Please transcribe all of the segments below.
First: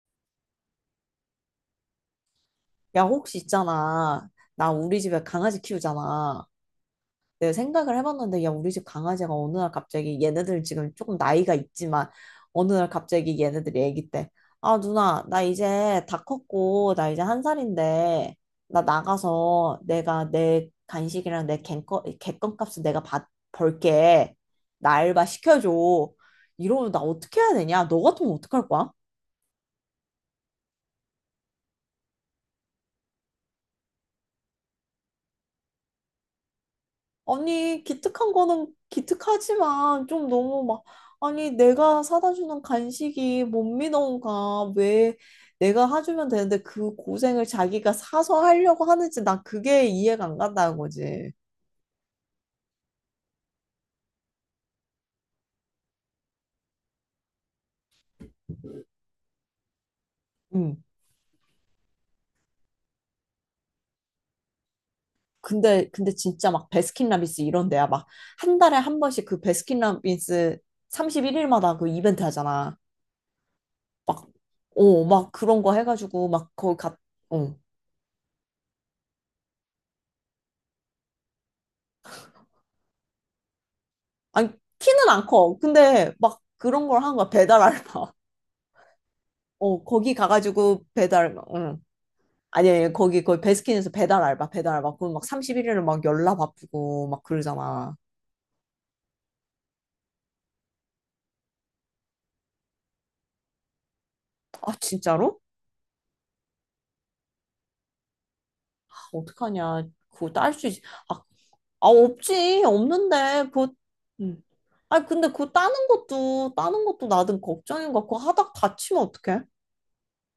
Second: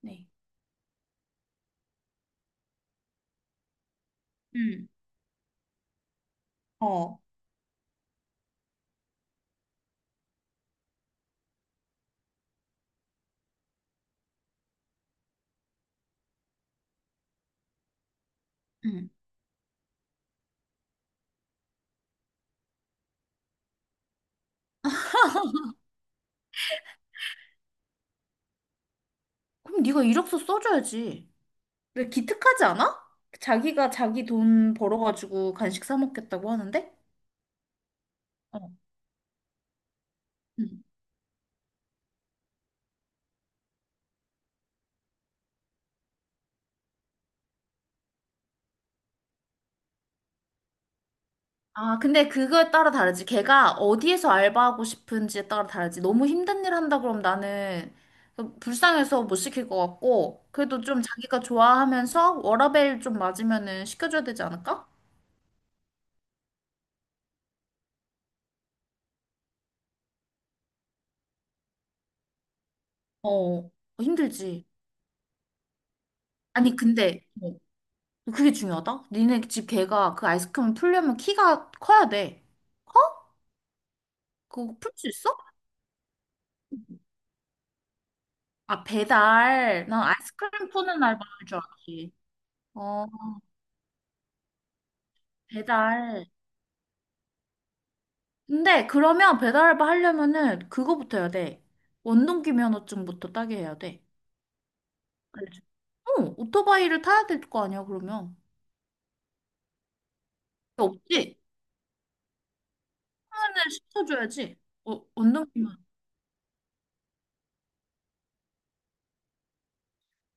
네. 야, 혹시 있잖아. 나 응, 우리 집에 강아지 키우잖아. 어. 내가 생각을 해봤는데, 야, 우리 집 강아지가 어느 날 갑자기 얘네들 지금 조금 나이가 있지만, 어느 날 갑자기 얘네들이 애기 때, 아, 누나, 나 이제 다 컸고, 나 이제 1살인데, 나 응. 나가서 내가 내 간식이랑 내 객건값을 내가 벌게. 나 알바 시켜줘. 이러면 나 어떻게 해야 되냐? 너 같으면 어떡할 거야? 그럼 네가 이력서 써줘야지. 왜 기특하지 않아? 자기가 자기 돈 벌어가지고 간식 사 먹겠다고 하는데? 아니, 기특한 어, 거는 기특하지만 좀 너무 응. 막, 아니, 내가 사다 주는 간식이 못 믿어온가. 왜 내가 해주면 되는데 그 고생을 자기가 사서 하려고 하는지 난 그게 이해가 안 간다는 거지. 아, 근데 그거에 따라 다르지. 걔가 어디에서 알바하고 싶은지에 따라 다르지. 너무 힘든 일 한다 그럼 나는 불쌍해서 못 시킬 것 같고, 그래도 음. 좀 자기가 좋아하면서 워라밸 좀 맞으면은 시켜줘야 되지 않을까? 근데 진짜 막 베스킨라빈스 이런 데야. 막 한 달에 한 번씩 그 베스킨라빈스 31일마다 그 이벤트 하잖아. 어, 막, 힘들지. 막 그런 거 해가지고 막 아니, 근데, 어. 그게 중요하다? 니네 집 개가 그 아이스크림 풀려면 키가 커야 돼. 커? 아니, 그거 풀 수 키는 안 있어? 커. 근데 막 그런 걸 한 거야. 배달 알바. 아, 어, 배달. 난 거기 아이스크림 가가지고 푸는 알바 배달, 할 줄 응. 알았지. 아니, 어, 거기 베스킨에서 배달 알바, 배달 알바. 그럼 막 31일을 막 배달. 열나 바쁘고 막 그러잖아. 근데 그러면 배달 알바 하려면은 그거부터 해야 돼. 원동기 면허증부터 따게 해야 돼. 아, 진짜로? 알지? 어, 오토바이를 타야 될 거 아니야, 그러면. 아, 어떡하냐. 그거 딸 수 있, 아, 없지? 없지. 없는데. 그거, 그러면은 응. 시켜줘야지. 어, 아니, 근데 원동기. 따는 것도 나든 걱정인 것 같고, 하다 다치면 어떡해?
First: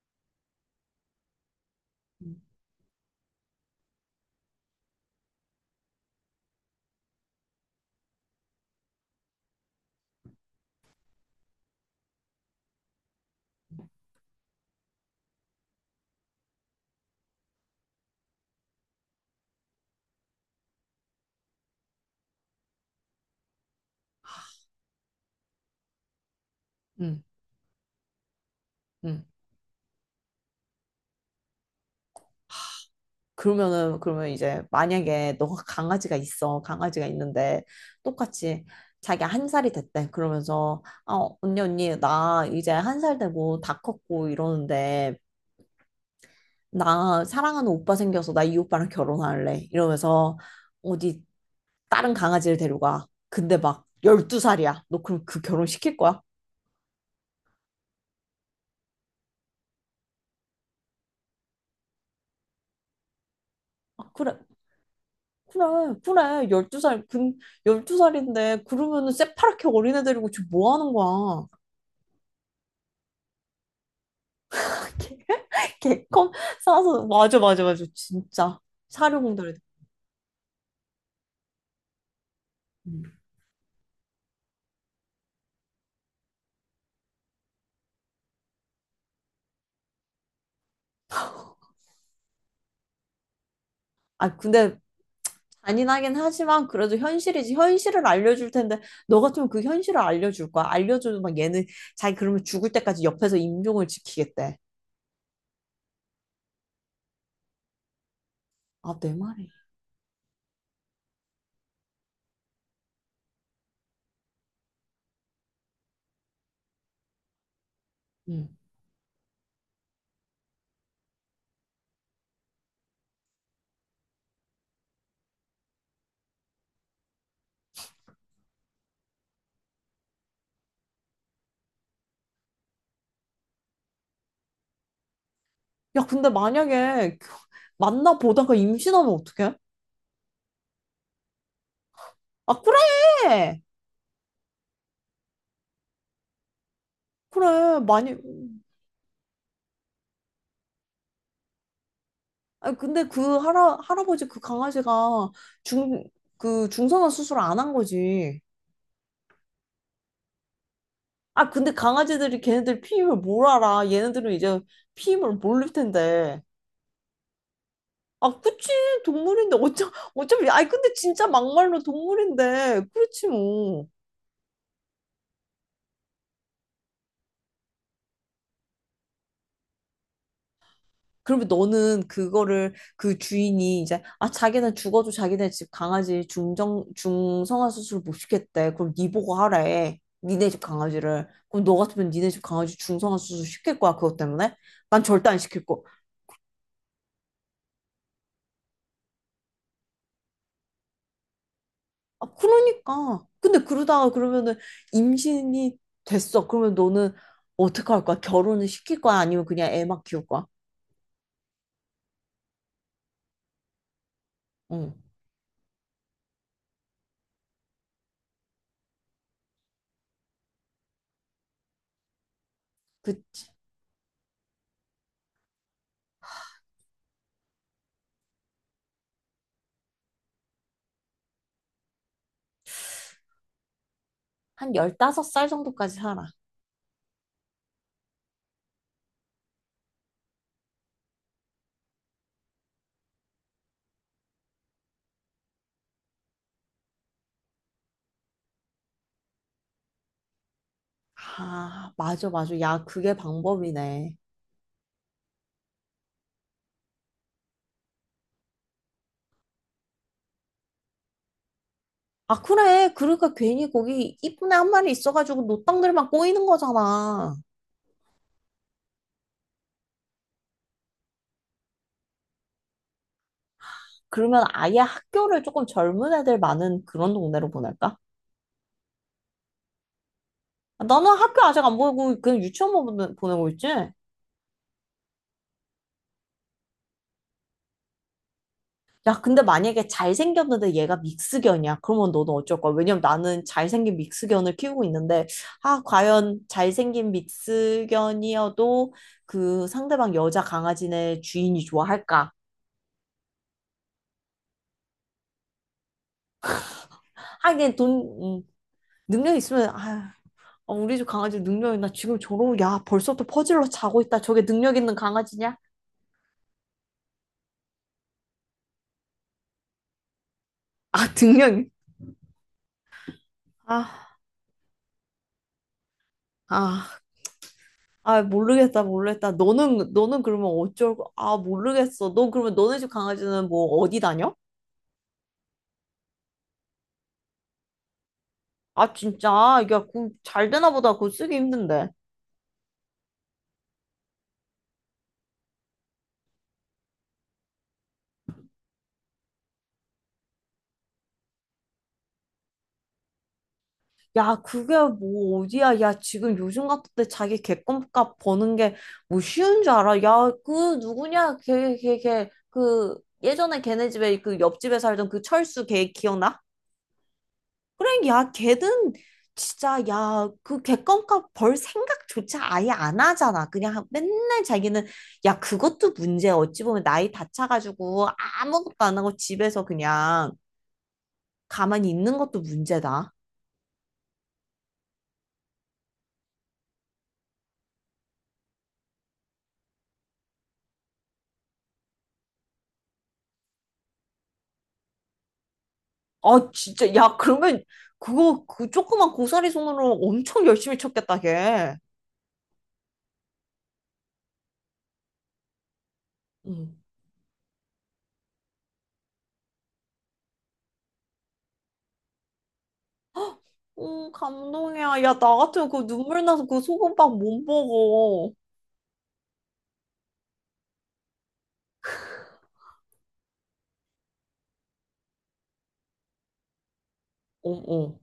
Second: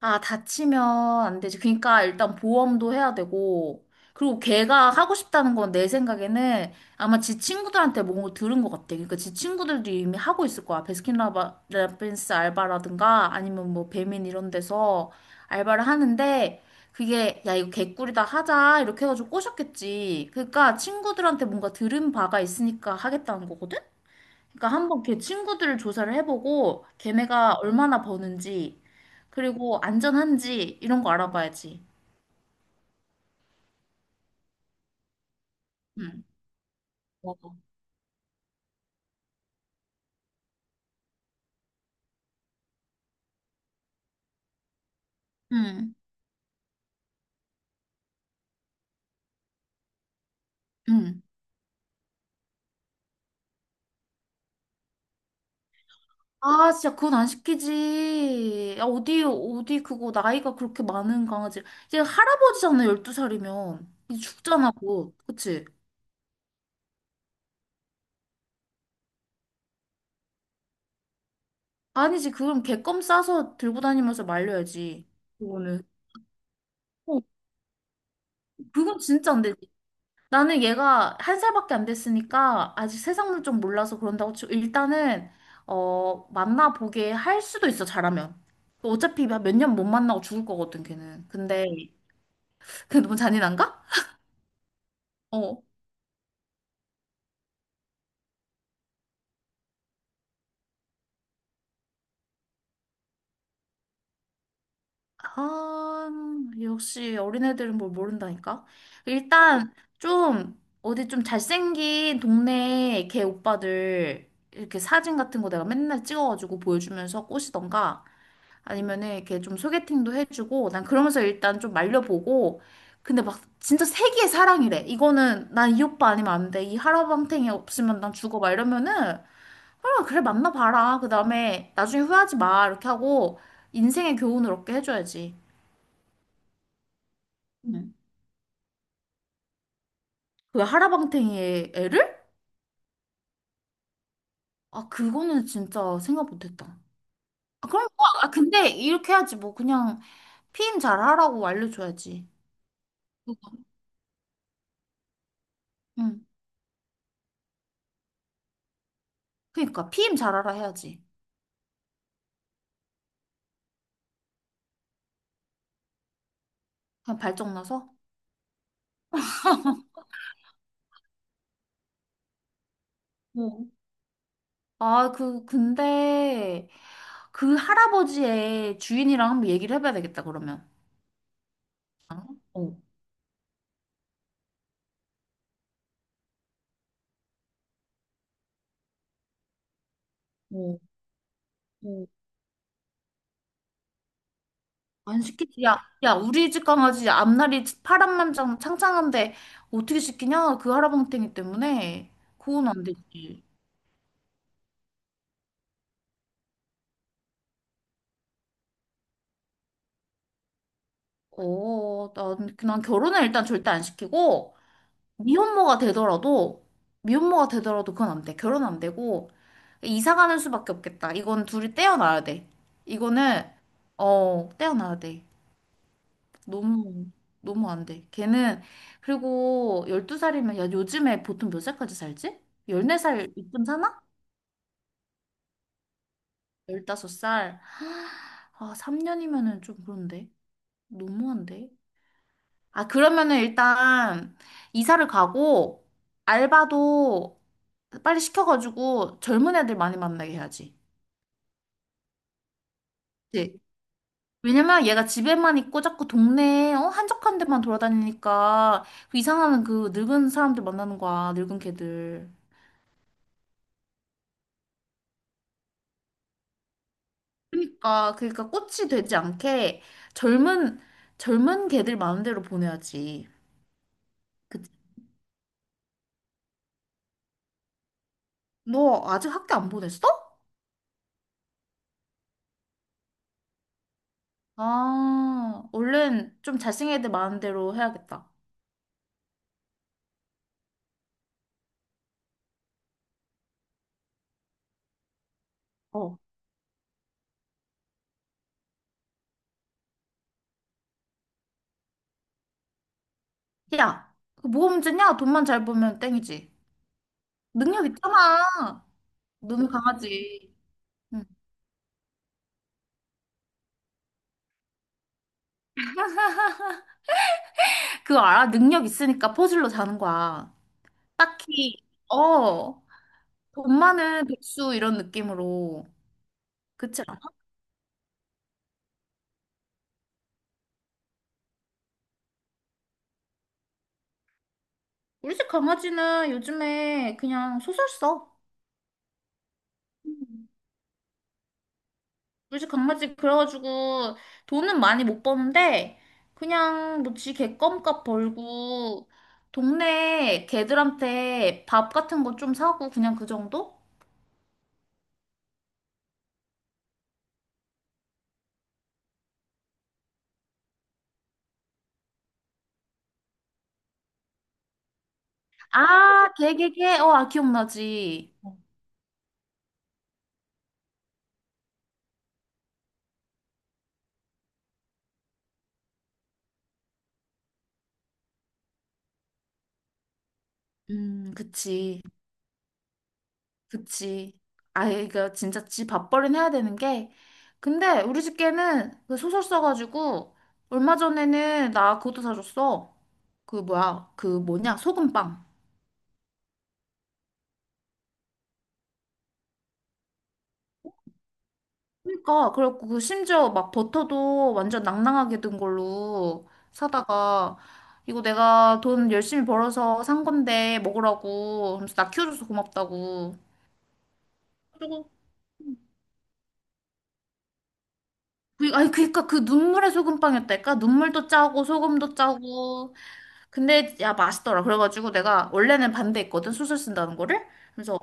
아, 다치면 안 되지. 그러니까 일단 응, 보험도 해야 되고, 그리고 걔가 하고 싶다는 건 내 생각에는 아마 지 친구들한테 뭔가 들은 것 같아. 그러니까 지 친구들도 이미 하고 있을 거야. 베스킨라빈스 알바라든가 아니면 뭐 배민 이런 데서 알바를 하는데 그게 야, 이거 개꿀이다 하자. 이렇게 해가지고 꼬셨겠지. 그러니까 친구들한테 뭔가 들은 바가 있으니까 하겠다는 거거든? 그러니까 한번 걔 친구들을 조사를 해보고 응. 걔네가 얼마나 버는지 응. 그리고 안전한지 이런 거 알아봐야지. 그러면 이제 만약에 너가 강아지가 응, 있어 강아지가 맞아. 있는데 똑같이 자기 1살이 됐대, 그러면서, 아, 언니 언니, 나 이제 한 살 되고 다 컸고 이러는데 응, 나 사랑하는 오빠 생겨서 나 이 오빠랑 결혼할래 이러면서 응. 어디 다른 강아지를 데려가. 근데 막 12살이야. 너 그럼 그 결혼 시킬 거야? 아, 진짜 그건 안 시키지. 야, 어디, 어디 그거 나이가 그렇게 많은 강아지. 얘 할아버지잖아, 12살이면. 아, 이 그래, 죽잖아, 그거 그치? 그래, 그래. 12살. 근 12살인데 그러면은 새파랗게 어린애 데리고 지금 뭐 하는 거야. 아니지, 그럼 개껌 싸서 들고 다니면서 말려야지. 그거는. 개껌 사서, 어, 맞아, 맞아, 맞아, 진짜 그건 진짜 안 사료공들을. 돼. 나는 얘가 한 살밖에 안 됐으니까 아직 음. 세상을 좀 몰라서 그런다고 치고 일단은 만나보게 할 수도 있어. 잘하면 어차피 몇 년 못 만나고 죽을 거거든 걔는. 근데 그게 너무 잔인한가? 아, 근데 어, 잔인하긴 하지만 그래도 현실이지. 현실을 알려줄 텐데, 너 같으면 그 현실을 알려줄 거야? 알려줘도 막 얘는 자기 그러면 죽을 때까지 옆에서 임종을 지키겠대. 아, 역시 어린애들은 뭘 모른다니까. 아, 내 말이. 일단 좀 어디 좀 잘생긴 동네 걔 오빠들 이렇게 사진 같은 거 내가 맨날 찍어가지고 보여주면서 꼬시던가 음. 아니면은 이렇게 좀 소개팅도 해주고 난 그러면서 일단 좀 말려보고. 근데 막 진짜 세기의 사랑이래. 이거는 난 이 오빠 아니면 안 돼, 이 하라방탱이 없으면 난 죽어, 막 이러면은 아 그래 만나봐라, 그 다음에 나중에 후회하지 마, 이렇게 하고 인생의 교훈을 얻게 해줘야지. 야, 근데 만약에 응. 만나보다가 임신하면 어떡해? 그 하라방탱이의 애를? 아, 그래, 아, 그거는 진짜 생각 못했다. 아, 그래, 그럼 뭐, 많이. 아 근데 이렇게 해야지 뭐. 그냥 피임 잘하라고 알려줘야지. 아, 근데 그 할아버지 그 강아지가, 중 응. 그 중성화 수술 안 한 거지. 그니까 피임 잘하라 해야지. 아, 근데 강아지들이 걔네들 피임을 뭘 알아. 얘네들은 이제 피임을 모를 텐데. 그냥 발정 나서. 아, 그치. 동물인데. 어차피. 아니, 근데 진짜 막말로 동물인데. 그렇지, 뭐. 아, 근데 그 할아버지의 주인이랑 한번 얘기를 해봐야 되겠다, 그러면. 그러면 너는 그거를, 어, 그 주인이 이제, 아, 자기는 죽어도 자기네 집 강아지 중성화 수술 못 시켰대. 그럼 니 보고 하래. 니네 집 어, 강아지를. 그럼 너 어. 같으면 니네 집 강아지 중성화 수술 시킬 거야? 그것 때문에? 난 안 절대 안 시키지. 시킬 야, 거야. 야, 우리 집 강아지 앞날이 파란만장 창창한데 어떻게 시키냐? 그 할아버지 때문에. 아, 그건 안 그러니까. 되지. 근데 그러다가 그러면은 임신이 됐어. 그러면 너는 어떻게 할 거야? 결혼을 시킬 거야? 아니면 그냥 애만 키울 거야? 어, 난 결혼은 일단 절대 안 시키고, 응. 미혼모가 되더라도, 미혼모가 되더라도 그건 안 돼. 결혼 안 되고, 이사 가는 수밖에 없겠다. 이건 둘이 떼어놔야 돼. 그, 이거는, 어, 떼어놔야 돼. 너무 너무 안 돼. 걔는 그리고 12살이면. 야, 요즘에 보통 몇 살까지 살지? 14살 이쯤 사나? 한다섯 살 정도까지 살아. 15살. 아, 3년이면은 좀 그런데. 너무한데. 아, 그러면은 일단 이사를 가고 알바도 빨리 시켜가지고 젊은 애들 많이 만나게 해야지. 아, 맞아, 맞아. 야, 그게 그치? 방법이네. 왜냐면 얘가 집에만 있고 자꾸 동네에 어? 한적한 데만 돌아다니니까 그 이상한 그 늙은 사람들 만나는 거야. 늙은 걔들. 아, 그래. 그러니까 괜히 거기 이쁜 애 1마리 있어가지고 노땅들만 꼬이는 거잖아. 아, 그러니까 꽃이 되지 않게 젊은 젊은 개들 마음대로 보내야지. 그러면 그치? 아예 학교를 조금 젊은 애들 많은 그런 동네로 보낼까? 너 아직 학교 안 보냈어? 아, 나는 학교 아직 안 보내고 그냥 유치원만 보내고 있지? 아, 얼른 좀 잘생긴 애들 마음대로 해야겠다. 야, 근데 만약에 잘생겼는데 얘가 믹스견이야. 그러면 너는 어쩔 거야? 왜냐면 나는 잘생긴 믹스견을 키우고 있는데, 아, 어. 과연 잘생긴 믹스견이어도 그 상대방 여자 강아지네 주인이 좋아할까? 야, 그 뭐가 문제냐? 돈만 잘 벌면 땡이지. 하긴 능력 돈, 음, 있잖아. 능력 있으면, 너는 아, 강하지. 어, 우리 집 응. 강아지 능력 있나? 지금 저러고, 야, 벌써부터 퍼질러 자고 있다. 저게 능력 있는 강아지냐? 그거 알아? 능력 있으니까 퍼즐로 자는 거야. 아, 능력, 딱히, 어, 돈 아, 많은 백수 이런 느낌으로. 아. 그치 않아? 아, 모르겠다, 모르겠다. 너는, 너는 그러면 아, 모르겠어. 너 그러면 너네 집 강아지는 뭐 어디 다녀? 우리 집 강아지는 요즘에 그냥 소설 써. 아, 진짜? 야, 그, 잘 되나 보다. 그거 쓰기 힘든데. 요새 강아지 그래가지고 돈은 많이 못 버는데 그냥 뭐지, 개껌값 벌고 동네 개들한테 밥 같은 거 좀 사고 그냥 그 정도? 야, 그게 뭐 어디야? 야, 지금 요즘 같은 때 자기 객관값 버는 게 뭐 쉬운 줄 알아? 야, 그 누구냐? 걔, 걔, 걔. 그 예전에 걔네 집에 그 옆집에 살던 그 철수 걔 아, 기억나? 개개개. 어, 아, 그래, 야, 기억나지. 걔든 진짜. 야, 그 객관값 벌 생각조차 아예 안 하잖아. 그냥 맨날 자기는, 야, 그것도 문제야. 어찌 보면 나이 다 차가지고 아무것도 안 하고 집에서 그냥 가만히 그치. 있는 것도 문제다. 그치. 아, 이거 진짜 지 밥벌이는 해야 되는 게. 근데 우리 집 개는 그 소설 써가지고 얼마 전에는 나 그것도 사줬어. 그 뭐야? 그 뭐냐? 소금빵. 아, 진짜. 야, 그러면 그거 그 조그만 고사리 손으로 엄청 열심히 쳤겠다, 걔. 그러니까 그래갖고 그 심지어 막 버터도 완전 낭낭하게 든 걸로 응. 사다가 이거 내가 돈 열심히 벌어서 산 건데 먹으라고 하면서 나 키워줘서 고맙다고. 감동이야. 그리고 야, 나 같으면 그 눈물 나서 그 소금빵 못 먹어. 아니 그니까 그 눈물의 소금빵이었다니까. 눈물도 짜고 소금도 짜고. 근데 야 맛있더라. 그래가지고 내가 원래는 반대했거든, 수술 쓴다는 거를. 어, 어. 그래서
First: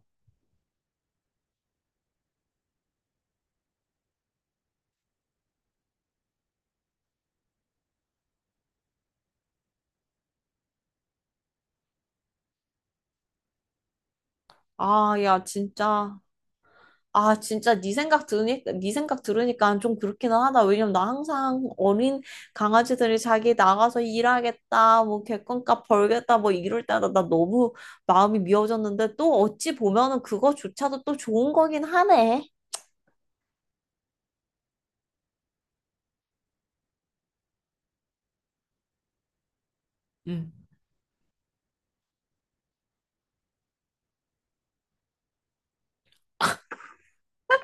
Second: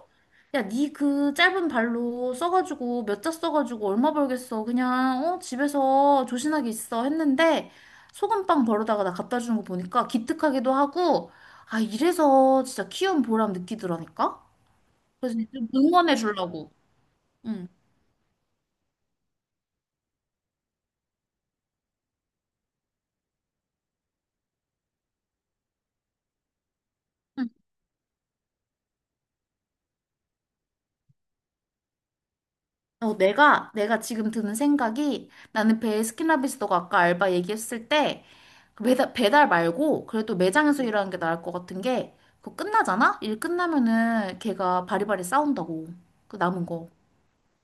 야, 니 그 짧은 발로 써가지고 몇 자 써가지고 얼마 벌겠어. 그냥 집에서 조신하게 있어 했는데 소금빵 벌어다가 나 갖다 주는 거 보니까 기특하기도 하고 아 이래서 진짜 키운 보람 느끼더라니까. 아, 그래서 야, 좀 진짜. 응원해 주려고. 아, 응. 진짜 네 생각 들으니까 좀 그렇기는 하다. 왜냐면 나 항상 어린 강아지들이 자기 나가서 일하겠다, 뭐 객관값 벌겠다, 뭐 이럴 때마다 나 너무 마음이 미어졌는데 또 어찌 보면은 그거조차도 또 좋은 거긴 하네. 어, 내가 지금 드는 생각이 나는 베스킨라빈스 너가 아까 알바 얘기했을 때 그 배달 말고 그래도 응. 매장에서 일하는 게 나을 것 같은 게 그거 끝나잖아? 일 끝나면은 걔가 바리바리 싸운다고. 그 남은 거.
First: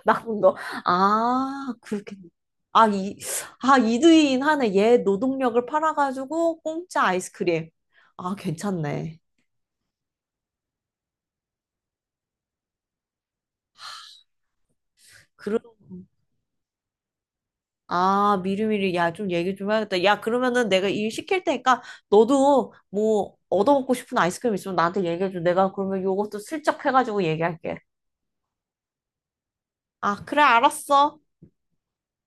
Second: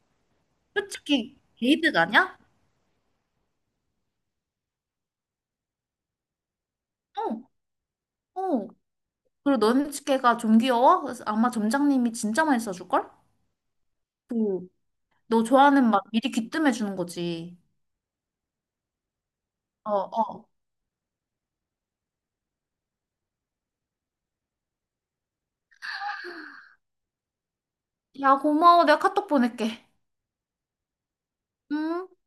나쁜 거. 솔직히 아, 게이득 그렇게. 아니야? 아, 이, 아, 이두인 하네. 얘 노동력을 팔아가지고 공짜 아이스크림. 어, 아, 어. 괜찮네. 그리고 너는 걔가 좀 귀여워? 그래서 아마 점장님이 진짜 많이 써줄걸? 그, 너 그러 좋아하는 맛 미리 귀뜸해 주는 거지. 아, 미리미리, 야, 좀 얘기 좀 어, 해야겠다. 야, 어. 그러면은 내가 일 시킬 테니까 너도 뭐 얻어먹고 싶은 아이스크림 있으면 나한테 얘기해줘. 내가 그러면 요것도 슬쩍 해가지고 얘기할게. 야, 고마워. 내가 카톡 보낼게. 아, 그래, 알았어. 응?